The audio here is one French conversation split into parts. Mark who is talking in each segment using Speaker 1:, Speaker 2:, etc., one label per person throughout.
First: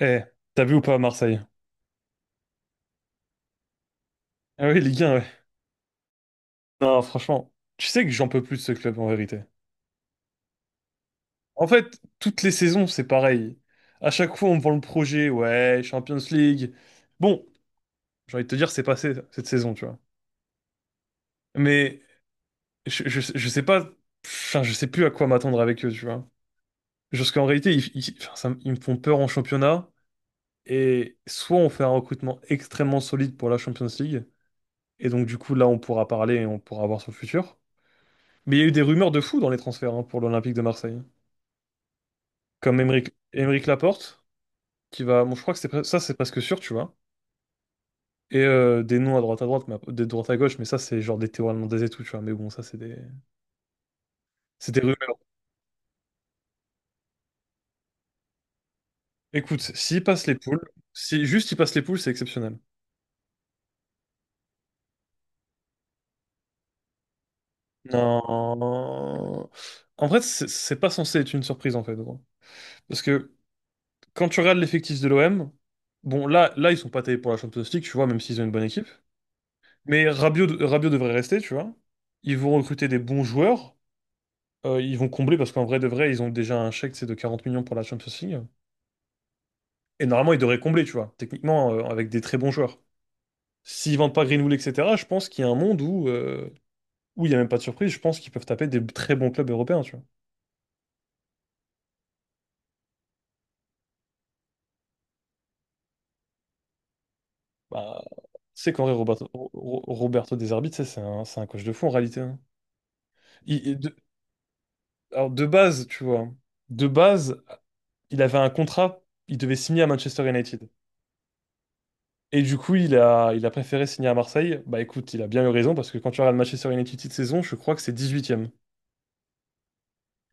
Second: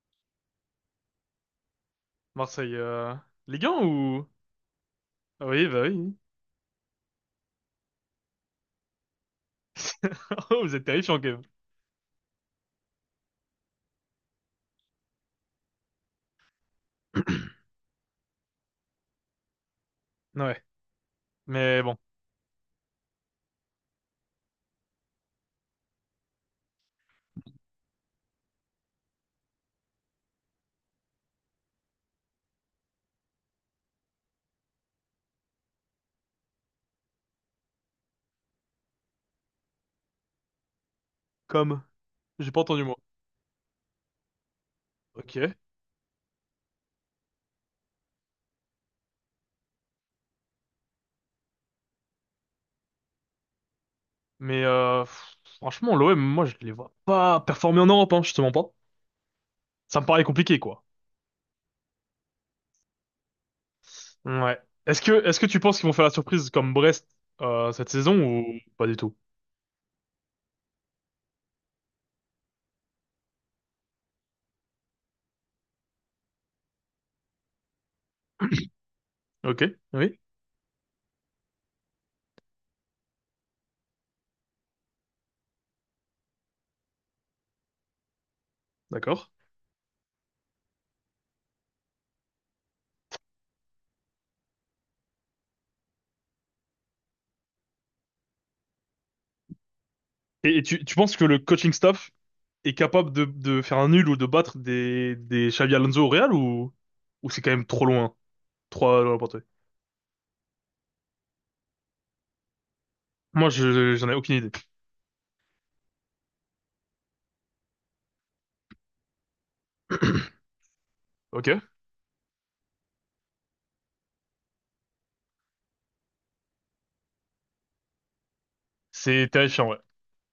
Speaker 1: Eh, t'as vu ou pas Marseille?
Speaker 2: Marseille, Ligue 1 ou...
Speaker 1: Ah oui, Ligue 1, ouais.
Speaker 2: Ah oui, oui.
Speaker 1: Non, franchement, tu sais que j'en peux plus de ce club en vérité.
Speaker 2: Oh, vous êtes terrifiant, quand même.
Speaker 1: En fait, toutes les saisons, c'est pareil. À chaque fois, on me vend le projet, ouais, Champions League. Bon, j'ai envie de te dire, c'est passé cette saison, tu vois.
Speaker 2: Ouais. Mais bon.
Speaker 1: Mais je sais pas, enfin, je sais plus à quoi m'attendre avec eux, tu vois. Parce qu'en réalité, enfin, ils me font peur en championnat. Et soit on fait un recrutement extrêmement solide pour la Champions League. Et donc, du coup, là, on pourra parler et on pourra voir son futur. Mais il y a eu des rumeurs de fou dans les transferts hein, pour l'Olympique de Marseille.
Speaker 2: Comme. J'ai pas
Speaker 1: Comme
Speaker 2: entendu moi.
Speaker 1: Émeric Laporte, qui va. Bon,
Speaker 2: Ok.
Speaker 1: je crois que ça, c'est presque sûr, tu vois. Et des noms à droite, mais de droite à gauche, mais ça, c'est genre des Théo Hernandez et tout, tu vois. Mais bon, ça, c'est des
Speaker 2: Mais
Speaker 1: c'est des rumeurs.
Speaker 2: pff, franchement, l'OM, moi, je les vois pas performer en Europe, hein, je te mens pas.
Speaker 1: Écoute,
Speaker 2: Ça
Speaker 1: s'il
Speaker 2: me paraît
Speaker 1: passe les
Speaker 2: compliqué,
Speaker 1: poules,
Speaker 2: quoi.
Speaker 1: si juste il passe les poules, c'est exceptionnel.
Speaker 2: Ouais. Est-ce que tu penses qu'ils vont faire la surprise comme Brest cette saison ou pas du tout?
Speaker 1: Non. En fait, c'est pas censé être une surprise, en fait, gros. Parce que quand tu regardes l'effectif de l'OM, bon, là, ils sont pas taillés pour la Champions League, tu vois, même s'ils ont une bonne équipe.
Speaker 2: Ok.
Speaker 1: Mais
Speaker 2: Oui.
Speaker 1: Rabiot devrait rester, tu vois. Ils vont recruter des bons joueurs. Ils vont combler parce qu'en vrai de vrai, ils ont déjà un chèque, c'est de 40 millions pour la Champions League.
Speaker 2: D'accord.
Speaker 1: Et normalement, ils devraient combler, tu vois, techniquement, avec des très bons joueurs. S'ils vendent pas Greenwood, etc., je pense qu'il y a un monde où, où il n'y a même pas de surprise. Je pense qu'ils peuvent taper des très bons clubs européens, tu vois.
Speaker 2: Et tu penses que le coaching staff est capable de faire un nul ou de battre des Xavi Alonso au Real ou c'est quand même trop
Speaker 1: Bah,
Speaker 2: loin?
Speaker 1: c'est qu'en vrai,
Speaker 2: Trois lois pour toi.
Speaker 1: Roberto De Zerbi, tu sais, c'est un coach de fou en réalité, hein.
Speaker 2: Moi,
Speaker 1: Il- il-
Speaker 2: je,
Speaker 1: de,
Speaker 2: j'en ai aucune idée.
Speaker 1: alors, de base, tu vois, de base, il avait un contrat, il devait signer à Manchester United.
Speaker 2: Ok.
Speaker 1: Et du coup, il a préféré signer à Marseille. Bah écoute, il a bien eu raison parce que quand tu regardes Manchester United cette saison, je crois que c'est dix-huitième.
Speaker 2: C'est terrifiant, ouais.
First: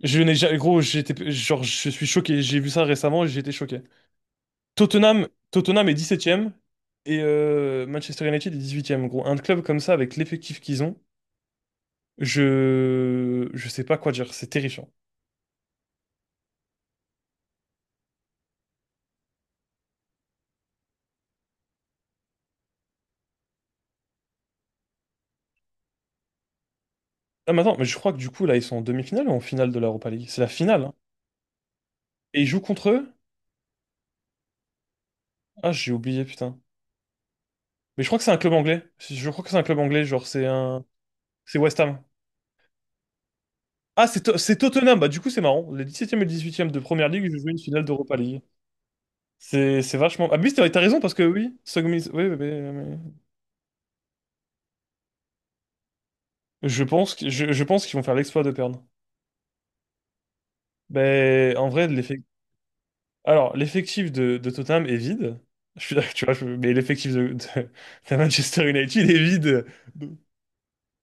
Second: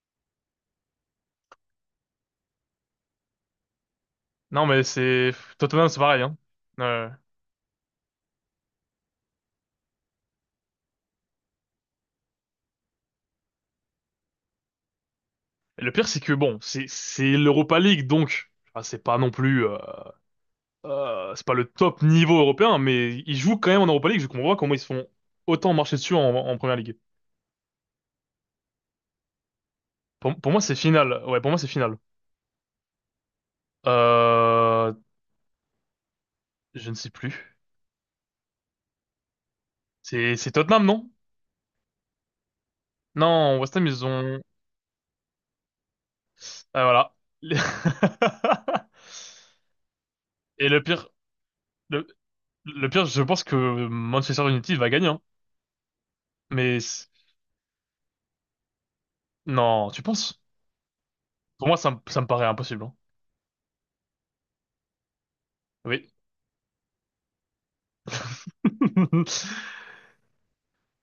Speaker 1: Je n'ai jamais, gros, je suis choqué. J'ai vu ça récemment et j'ai été choqué.
Speaker 2: Non, mais
Speaker 1: Tottenham,
Speaker 2: c'est...
Speaker 1: Tottenham
Speaker 2: Tottenham,
Speaker 1: est
Speaker 2: c'est pareil, hein.
Speaker 1: dix-septième
Speaker 2: Euh,
Speaker 1: et Manchester United est dix-huitième. Gros, un club comme ça avec l'effectif qu'ils ont, je sais pas quoi dire. C'est terrifiant.
Speaker 2: et le pire, c'est que, bon, c'est l'Europa League, donc... ah, c'est pas non plus... c'est pas le top niveau européen, mais ils jouent quand même en Europa League. Je comprends pas comment ils se font autant marcher dessus en, en Première Ligue.
Speaker 1: Ah, mais attends, mais je crois que du coup, là, ils sont en demi-finale ou en finale de l'Europa League? C'est la
Speaker 2: Pour moi, c'est
Speaker 1: finale, hein.
Speaker 2: final. Ouais, pour moi, c'est final.
Speaker 1: Et ils jouent contre eux?
Speaker 2: Euh,
Speaker 1: Ah, j'ai oublié, putain.
Speaker 2: je ne sais plus.
Speaker 1: Mais je crois que c'est un club anglais. Je crois que c'est un club anglais, genre,
Speaker 2: C'est
Speaker 1: c'est
Speaker 2: c'est Tottenham,
Speaker 1: un.
Speaker 2: non?
Speaker 1: C'est West Ham.
Speaker 2: Non, West Ham, ils
Speaker 1: Ah,
Speaker 2: ont...
Speaker 1: c'est Tottenham. Bah, du coup, c'est marrant. Les dix septième et dix huitième de
Speaker 2: Ah,
Speaker 1: Première
Speaker 2: voilà.
Speaker 1: Ligue, je joué une finale d'Europa League. C'est vachement. Ah, mais oui,
Speaker 2: Et
Speaker 1: t'as
Speaker 2: le
Speaker 1: raison
Speaker 2: pire...
Speaker 1: parce que oui,
Speaker 2: Le...
Speaker 1: Sogmis. Oui, oui, oui, oui,
Speaker 2: Le
Speaker 1: oui.
Speaker 2: pire, je pense que Manchester United va gagner, hein. Mais
Speaker 1: Je pense
Speaker 2: c-
Speaker 1: que, je pense qu'ils vont faire l'exploit de perdre.
Speaker 2: non, tu penses?
Speaker 1: Mais
Speaker 2: Pour
Speaker 1: en
Speaker 2: moi,
Speaker 1: vrai,
Speaker 2: ça
Speaker 1: l'effet.
Speaker 2: me paraît impossible, hein.
Speaker 1: Alors, l'effectif de Tottenham est vide. Je suis
Speaker 2: Oui.
Speaker 1: d'accord, tu vois, mais l'effectif de Manchester United est vide.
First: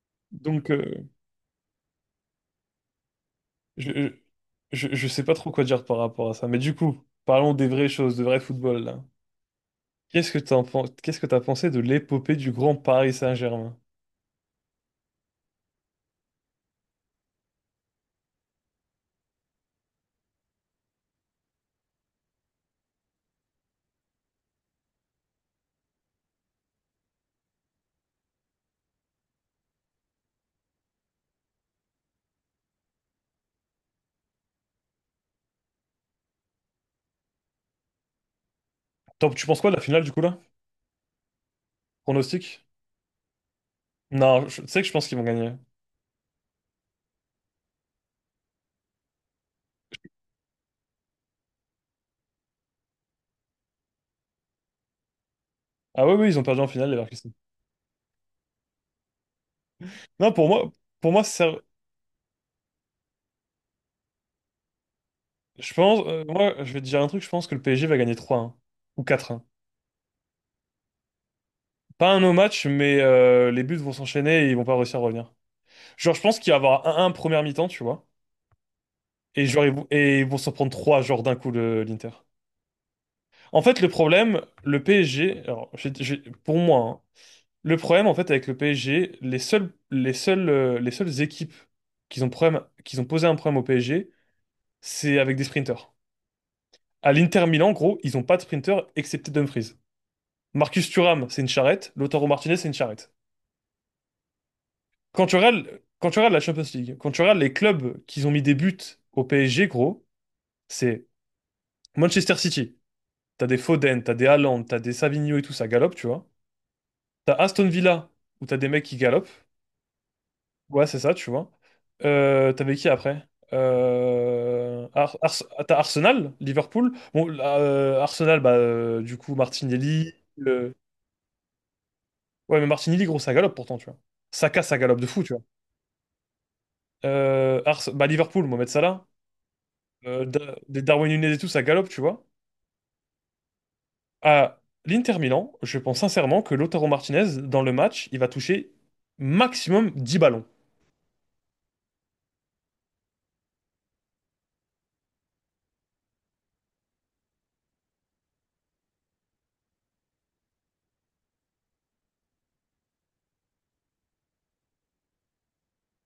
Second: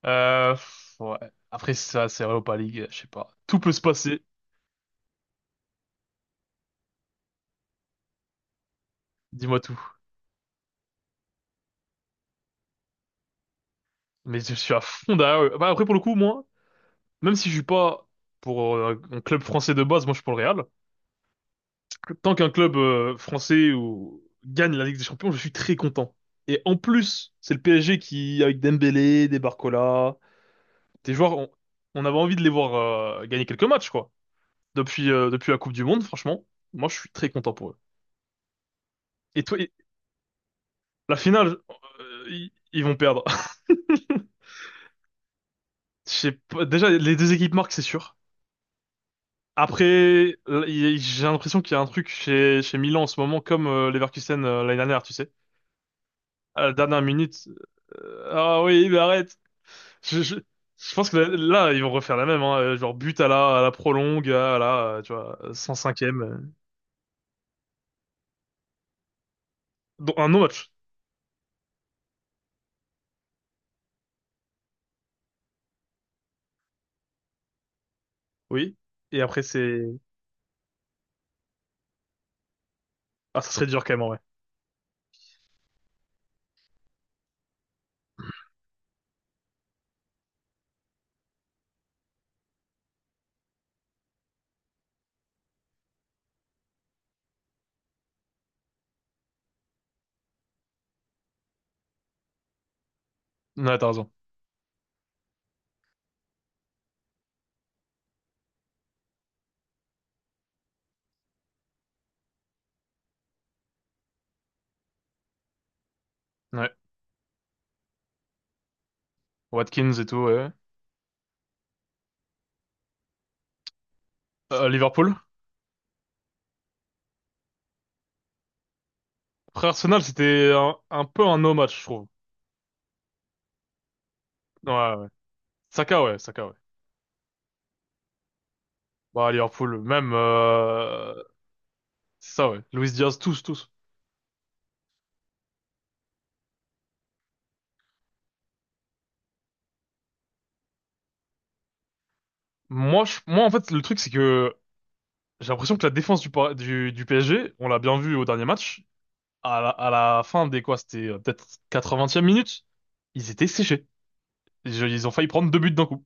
Speaker 1: Donc,
Speaker 2: Pff, ouais. Après, ça, c'est Europa League, je sais pas. Tout peut se
Speaker 1: je, je,
Speaker 2: passer,
Speaker 1: je sais pas trop quoi dire par rapport à ça. Mais du coup, parlons des vraies choses, de vrai football, là.
Speaker 2: dis-moi tout.
Speaker 1: Qu'est-ce que t'as pensé de l'épopée du grand Paris Saint-Germain?
Speaker 2: Mais je suis à fond derrière eux. Bah, après, pour le coup, moi, même si je suis pas pour un club français de base, moi, je suis pour le Real. Tant qu'un club français ou... gagne la Ligue des Champions, je suis très content. Et en plus, c'est le PSG qui, avec Dembélé, des Barcola, des joueurs, on avait envie de les voir gagner quelques matchs, quoi. Depuis, depuis la Coupe du Monde, franchement, moi, je suis très content pour eux. Et
Speaker 1: Tu
Speaker 2: toi,
Speaker 1: penses quoi
Speaker 2: et-
Speaker 1: de la finale du coup là?
Speaker 2: la finale, ils,
Speaker 1: Pronostic?
Speaker 2: ils vont perdre.
Speaker 1: Non, tu sais que je pense qu'ils vont gagner.
Speaker 2: Je sais pas, déjà, les deux équipes marquent, c'est sûr. Après, là, il- j'ai l'impression qu'il y a un truc chez, chez Milan en ce moment, comme Leverkusen l'année dernière, tu sais.
Speaker 1: Ah oui, oui, ils ont perdu
Speaker 2: À
Speaker 1: en
Speaker 2: la
Speaker 1: finale les
Speaker 2: dernière
Speaker 1: Leverkusen.
Speaker 2: minute, ah oui, mais arrête. Je,
Speaker 1: Non,
Speaker 2: je,
Speaker 1: pour moi,
Speaker 2: je pense
Speaker 1: pour
Speaker 2: que
Speaker 1: moi, c'est-
Speaker 2: là, là, ils vont refaire la même, hein. Genre but à la prolongue, à la, tu vois,
Speaker 1: je pense,
Speaker 2: 105e.
Speaker 1: moi, je vais te dire un truc, je pense que le PSG va gagner un ou un.
Speaker 2: Donc, un no
Speaker 1: Pas un no match, mais les buts vont s'enchaîner et ils vont pas réussir à revenir. Genre, je pense qu'il va y avoir un 1 première mi-temps, tu vois.
Speaker 2: oui. Et après,
Speaker 1: Et genre,
Speaker 2: c'est...
Speaker 1: et ils vont s'en prendre 3 genre d'un coup l'Inter.
Speaker 2: Ah, ça
Speaker 1: En
Speaker 2: serait
Speaker 1: fait,
Speaker 2: dur quand même, en vrai.
Speaker 1: le problème, le PSG, alors, pour moi, hein, le problème, en fait, avec le PSG, les seules équipes qui ont posé un problème au PSG, c'est avec des sprinters. À l'Inter Milan, en gros, ils n'ont pas de sprinter excepté Dumfries. Marcus Thuram, c'est une charrette. Lautaro Martinez, c'est une charrette.
Speaker 2: Ouais, t'as raison.
Speaker 1: Quand tu regardes la Champions League, quand tu regardes les clubs qui ont mis des buts au PSG, gros, c'est Manchester City. T'as des Foden, t'as des Haaland, t'as des Savigno et tout, ça galope, tu vois.
Speaker 2: Ouais.
Speaker 1: T'as Aston Villa, où t'as des mecs qui galopent.
Speaker 2: Watkins et tout, ouais.
Speaker 1: Ouais, c'est ça, tu vois. T'avais qui après?
Speaker 2: Liverpool.
Speaker 1: T'as Arsenal, Liverpool. Bon, là, Arsenal, bah, du coup,
Speaker 2: Après, Arsenal,
Speaker 1: Martinelli.
Speaker 2: c'était
Speaker 1: euh,
Speaker 2: un peu un no match, je trouve.
Speaker 1: Ouais, mais Martinelli, gros, ça galope pourtant, tu vois. Saka,
Speaker 2: Ouais,
Speaker 1: ça galope de
Speaker 2: ouais.
Speaker 1: fou, tu vois.
Speaker 2: Saka, ouais, Saka, ouais.
Speaker 1: Bah, Liverpool, Mohamed Salah.
Speaker 2: Bah, Liverpool, même...
Speaker 1: Des Darwin Nunez et tout, ça galope, tu vois.
Speaker 2: C'est ça, ouais. Luis Diaz, tous, tous.
Speaker 1: À l'Inter Milan, je pense sincèrement que Lautaro Martinez, dans le match, il va toucher maximum 10 ballons.
Speaker 2: Moi, je... Moi, en fait, le truc, c'est que j'ai l'impression que la défense du, Par- du PSG, on l'a bien vu au dernier match, à la fin des quoi, c'était peut-être quatre-vingtième minute, ils étaient séchés. Je- Ils ont failli prendre deux buts d'un coup.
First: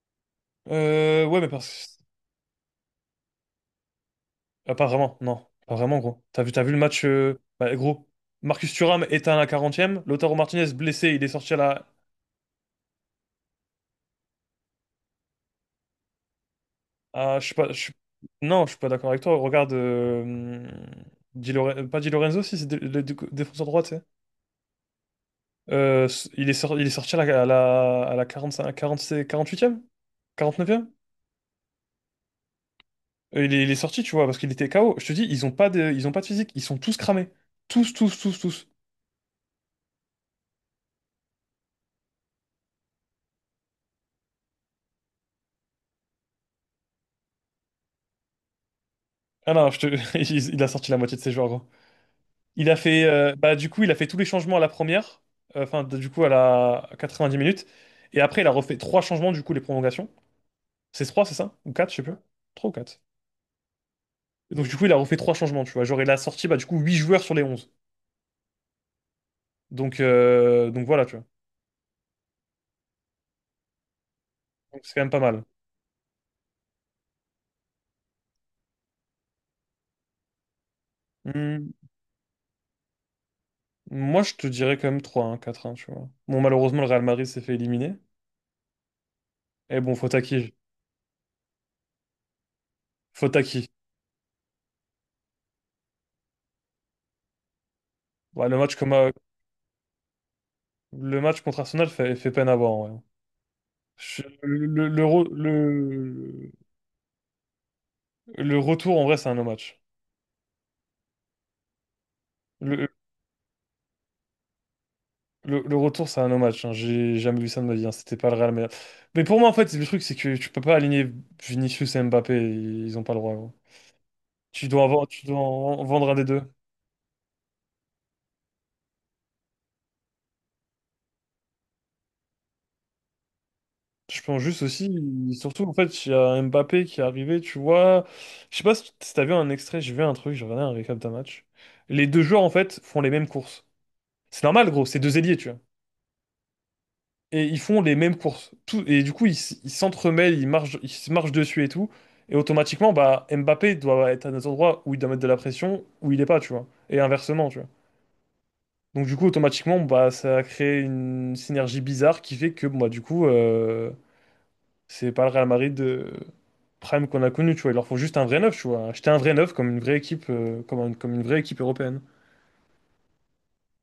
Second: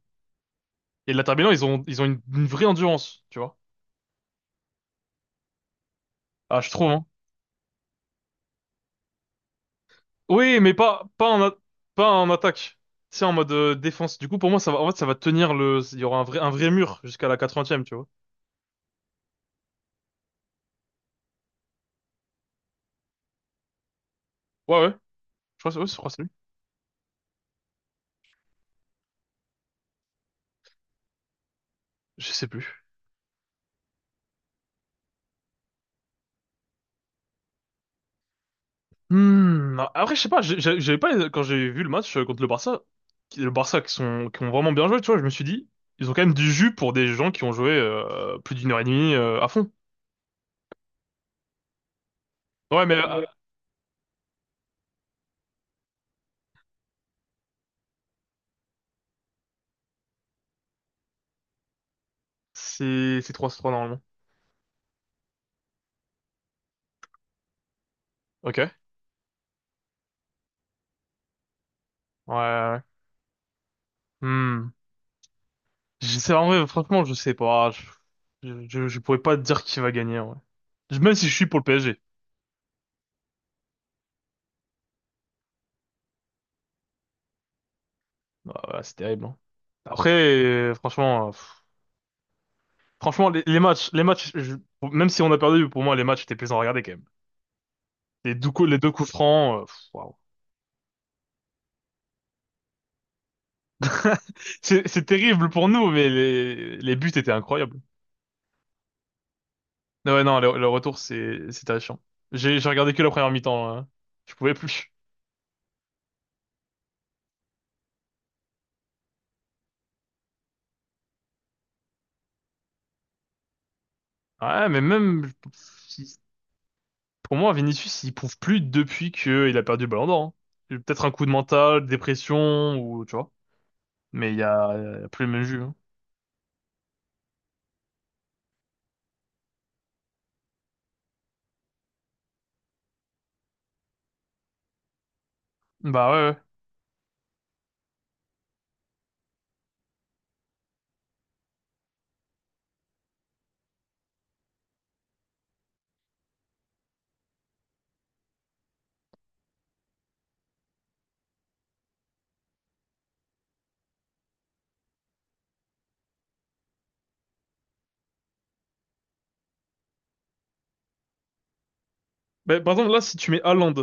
Speaker 2: Et la
Speaker 1: Ouais, mais
Speaker 2: terminant,
Speaker 1: parce
Speaker 2: ils ont une vraie endurance, tu vois.
Speaker 1: Ah, pas vraiment, non. Pas vraiment, gros.
Speaker 2: Ah,
Speaker 1: T'as
Speaker 2: je
Speaker 1: vu le
Speaker 2: trouve,
Speaker 1: match,
Speaker 2: hein.
Speaker 1: bah, gros. Marcus Thuram éteint à la quarantième. Lautaro
Speaker 2: Oui,
Speaker 1: Martinez
Speaker 2: mais pas,
Speaker 1: blessé, il
Speaker 2: pas
Speaker 1: est
Speaker 2: en, a-
Speaker 1: sorti à la.
Speaker 2: pas en attaque. C'est en mode défense. Du coup, pour moi, ça va, en fait, ça va tenir le, il y aura un vrai mur jusqu'à la
Speaker 1: À- je suis pas. Je
Speaker 2: 80e,
Speaker 1: suis-
Speaker 2: tu vois.
Speaker 1: Non, je suis pas d'accord avec toi. Regarde. Pas Di Lorenzo, si, c'est le défenseur droit, tu sais.
Speaker 2: Ouais, ouais. Je crois, que c'est- ouais, je crois que c'est lui.
Speaker 1: Il est sorti à la 45, 46 48e? 49e?
Speaker 2: Je sais plus.
Speaker 1: Il est sorti, tu vois, parce qu'il était KO. Je te dis, ils ont pas de physique. Ils sont tous cramés. Tous, tous, tous, tous.
Speaker 2: Hmm, non. Après, je sais pas, j'ai- j'avais pas, quand j'ai vu le match contre le Barça qui sont, qui ont vraiment bien joué, tu vois, je me suis dit, ils ont quand même du jus pour des gens qui ont joué, plus d'une heure et demie, à
Speaker 1: Ah
Speaker 2: fond.
Speaker 1: non, je te il a sorti la moitié de ses joueurs, gros. Il a
Speaker 2: Ouais, mais,
Speaker 1: fait, bah, du coup, il a fait tous les changements à la première, enfin, du coup, à la à 90 minutes. Et après, il a refait trois changements, du coup, les prolongations. C'est trois, c'est ça? Ou quatre, je sais plus. Trois ou quatre.
Speaker 2: c'est 3 trois normalement.
Speaker 1: Et donc, du coup, il a refait trois changements, tu vois. Genre, il a sorti, bah, du coup, huit joueurs sur les onze.
Speaker 2: Ok. Ouais,
Speaker 1: Donc voilà, tu vois.
Speaker 2: ouais, ouais. Hmm.
Speaker 1: Donc, c'est quand même pas mal.
Speaker 2: Je sais, en vrai, franchement, je sais pas. Je pourrais pas te dire qui va gagner, ouais. Même si je suis pour le
Speaker 1: Hmm,
Speaker 2: PSG.
Speaker 1: Moi, je te dirais quand même trois un quatre un tu vois. Bon, malheureusement, le Real Madrid s'est fait éliminer.
Speaker 2: Ah, ouais, c'est terrible, hein.
Speaker 1: Et bon,
Speaker 2: Après,
Speaker 1: faute à qui?
Speaker 2: franchement, pff, franchement,
Speaker 1: Faute à qui?
Speaker 2: les matchs, je- même si on a perdu, pour moi, les matchs étaient plaisants à regarder quand même.
Speaker 1: Ouais,
Speaker 2: Les deux coups francs, pff, waouh.
Speaker 1: le match contre Arsenal fait peine à voir, en vrai. Je- le, le, le,
Speaker 2: C'est
Speaker 1: re-
Speaker 2: terrible pour nous, mais
Speaker 1: le-
Speaker 2: les buts étaient incroyables.
Speaker 1: Le retour, en vrai, c'est un no match.
Speaker 2: Non, ouais, non, le retour, c'est terrifiant. J'ai
Speaker 1: Le,
Speaker 2: regardé que la première mi-temps, là. Je pouvais plus.
Speaker 1: le retour, c'est un no match, hein. J'ai jamais vu ça de ma vie, hein. C'était pas le Real Madrid. Mais pour moi, en fait, le truc, c'est que tu peux pas aligner Vinicius et Mbappé. Ils ont pas le droit, gros.
Speaker 2: Ouais, mais
Speaker 1: Tu
Speaker 2: même,
Speaker 1: dois en vendre un des deux.
Speaker 2: pour moi, Vinicius, il prouve plus depuis que il a perdu le Ballon d'Or, hein. Peut-être un coup de mental, dépression, ou tu vois.
Speaker 1: Je
Speaker 2: Mais
Speaker 1: pense juste aussi,
Speaker 2: il y a plus le même jus,
Speaker 1: surtout en
Speaker 2: hein.
Speaker 1: fait, il y a Mbappé qui est arrivé, tu vois. Je sais pas si t'as vu un extrait, j'ai vu un truc, j'ai regardé un récap d'un match. Les deux joueurs, en fait, font les mêmes courses. C'est normal, gros, c'est deux ailiers, tu vois.
Speaker 2: Bah ouais, ouais.
Speaker 1: Et ils font les mêmes courses. Tout, et du coup, ils s'entremêlent, ils marchent, ils se marchent dessus et tout. Et automatiquement, bah, Mbappé doit être à des endroits où il doit mettre de la pression, où il est pas, tu vois. Et inversement, tu vois. Donc du coup, automatiquement, bah, ça a créé une synergie bizarre qui fait que, bon, bah, du coup, c'est pas le Real Madrid de Prime qu'on a connu, tu vois. Il leur faut juste un vrai neuf, tu vois. Acheter un vrai neuf comme une vraie équipe, comme, comme une vraie équipe européenne.
Speaker 2: Bah, par exemple, là, si tu mets Haaland,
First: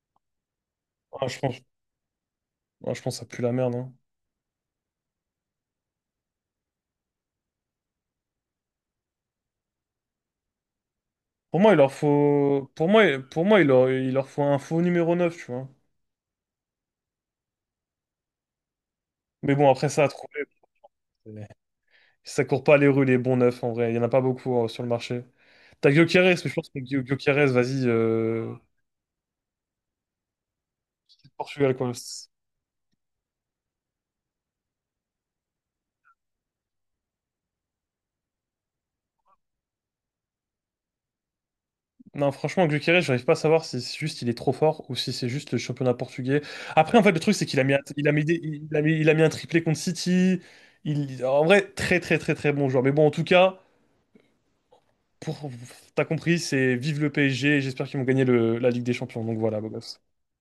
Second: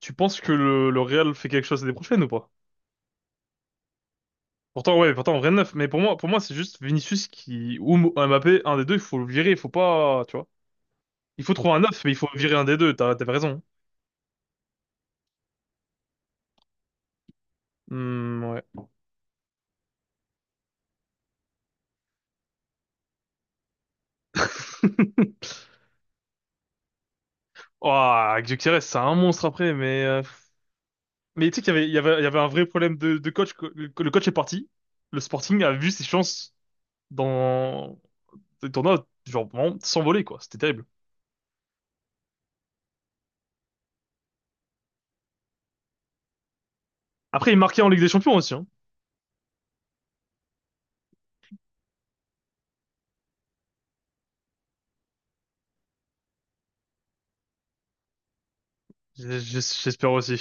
Speaker 2: tu penses que le
Speaker 1: Ah,
Speaker 2: Real
Speaker 1: je
Speaker 2: fait
Speaker 1: pense,
Speaker 2: quelque chose l'année prochaine ou pas?
Speaker 1: ah, je pense que ça pue la merde, hein.
Speaker 2: Pourtant, ouais, pourtant, rien de neuf. Mais pour moi, c'est juste Vinicius qui, ou Mo- Mbappé, un des deux, il faut le virer, il faut pas, tu vois. Il faut
Speaker 1: Pour
Speaker 2: trouver
Speaker 1: moi, il
Speaker 2: un
Speaker 1: leur
Speaker 2: neuf, mais il faut virer un
Speaker 1: faut,
Speaker 2: des deux, t'as, t'avais
Speaker 1: pour moi,
Speaker 2: raison.
Speaker 1: il leur faut un faux numéro 9, tu vois.
Speaker 2: Hmm, ouais.
Speaker 1: Mais bon, après ça, à trouver, euh, ça court pas les rues, les bons neufs, en vrai. Il y en a pas beaucoup sur le marché. T'as Gyökeres, mais je pense que Gyökeres, vas-y,
Speaker 2: Ouah, Gyökeres, c'est un monstre après, mais, mais tu sais qu'il
Speaker 1: Portugal,
Speaker 2: y avait, il
Speaker 1: quoi.
Speaker 2: y avait, il y avait un vrai problème de coach. Que- que le coach est parti. Le Sporting a vu ses chances dans le tournoi, genre, vraiment, s'envoler, quoi. C'était terrible.
Speaker 1: Non, franchement, Gyökeres, j'arrive pas à savoir si c'est juste il est trop fort ou si c'est juste le championnat portugais. Après, en fait, le truc, c'est
Speaker 2: Après, il
Speaker 1: qu'
Speaker 2: marquait en Ligue des Champions aussi, hein.
Speaker 1: il a mis un triplé contre City. Il, en vrai, très, très, très, très bon joueur. Mais bon, en tout cas, pour, t'as compris, c'est vive le PSG. J'espère qu'ils vont gagner la Ligue des Champions. Donc
Speaker 2: J'es-
Speaker 1: voilà, beau
Speaker 2: j'es-
Speaker 1: gosse.
Speaker 2: J'espère aussi.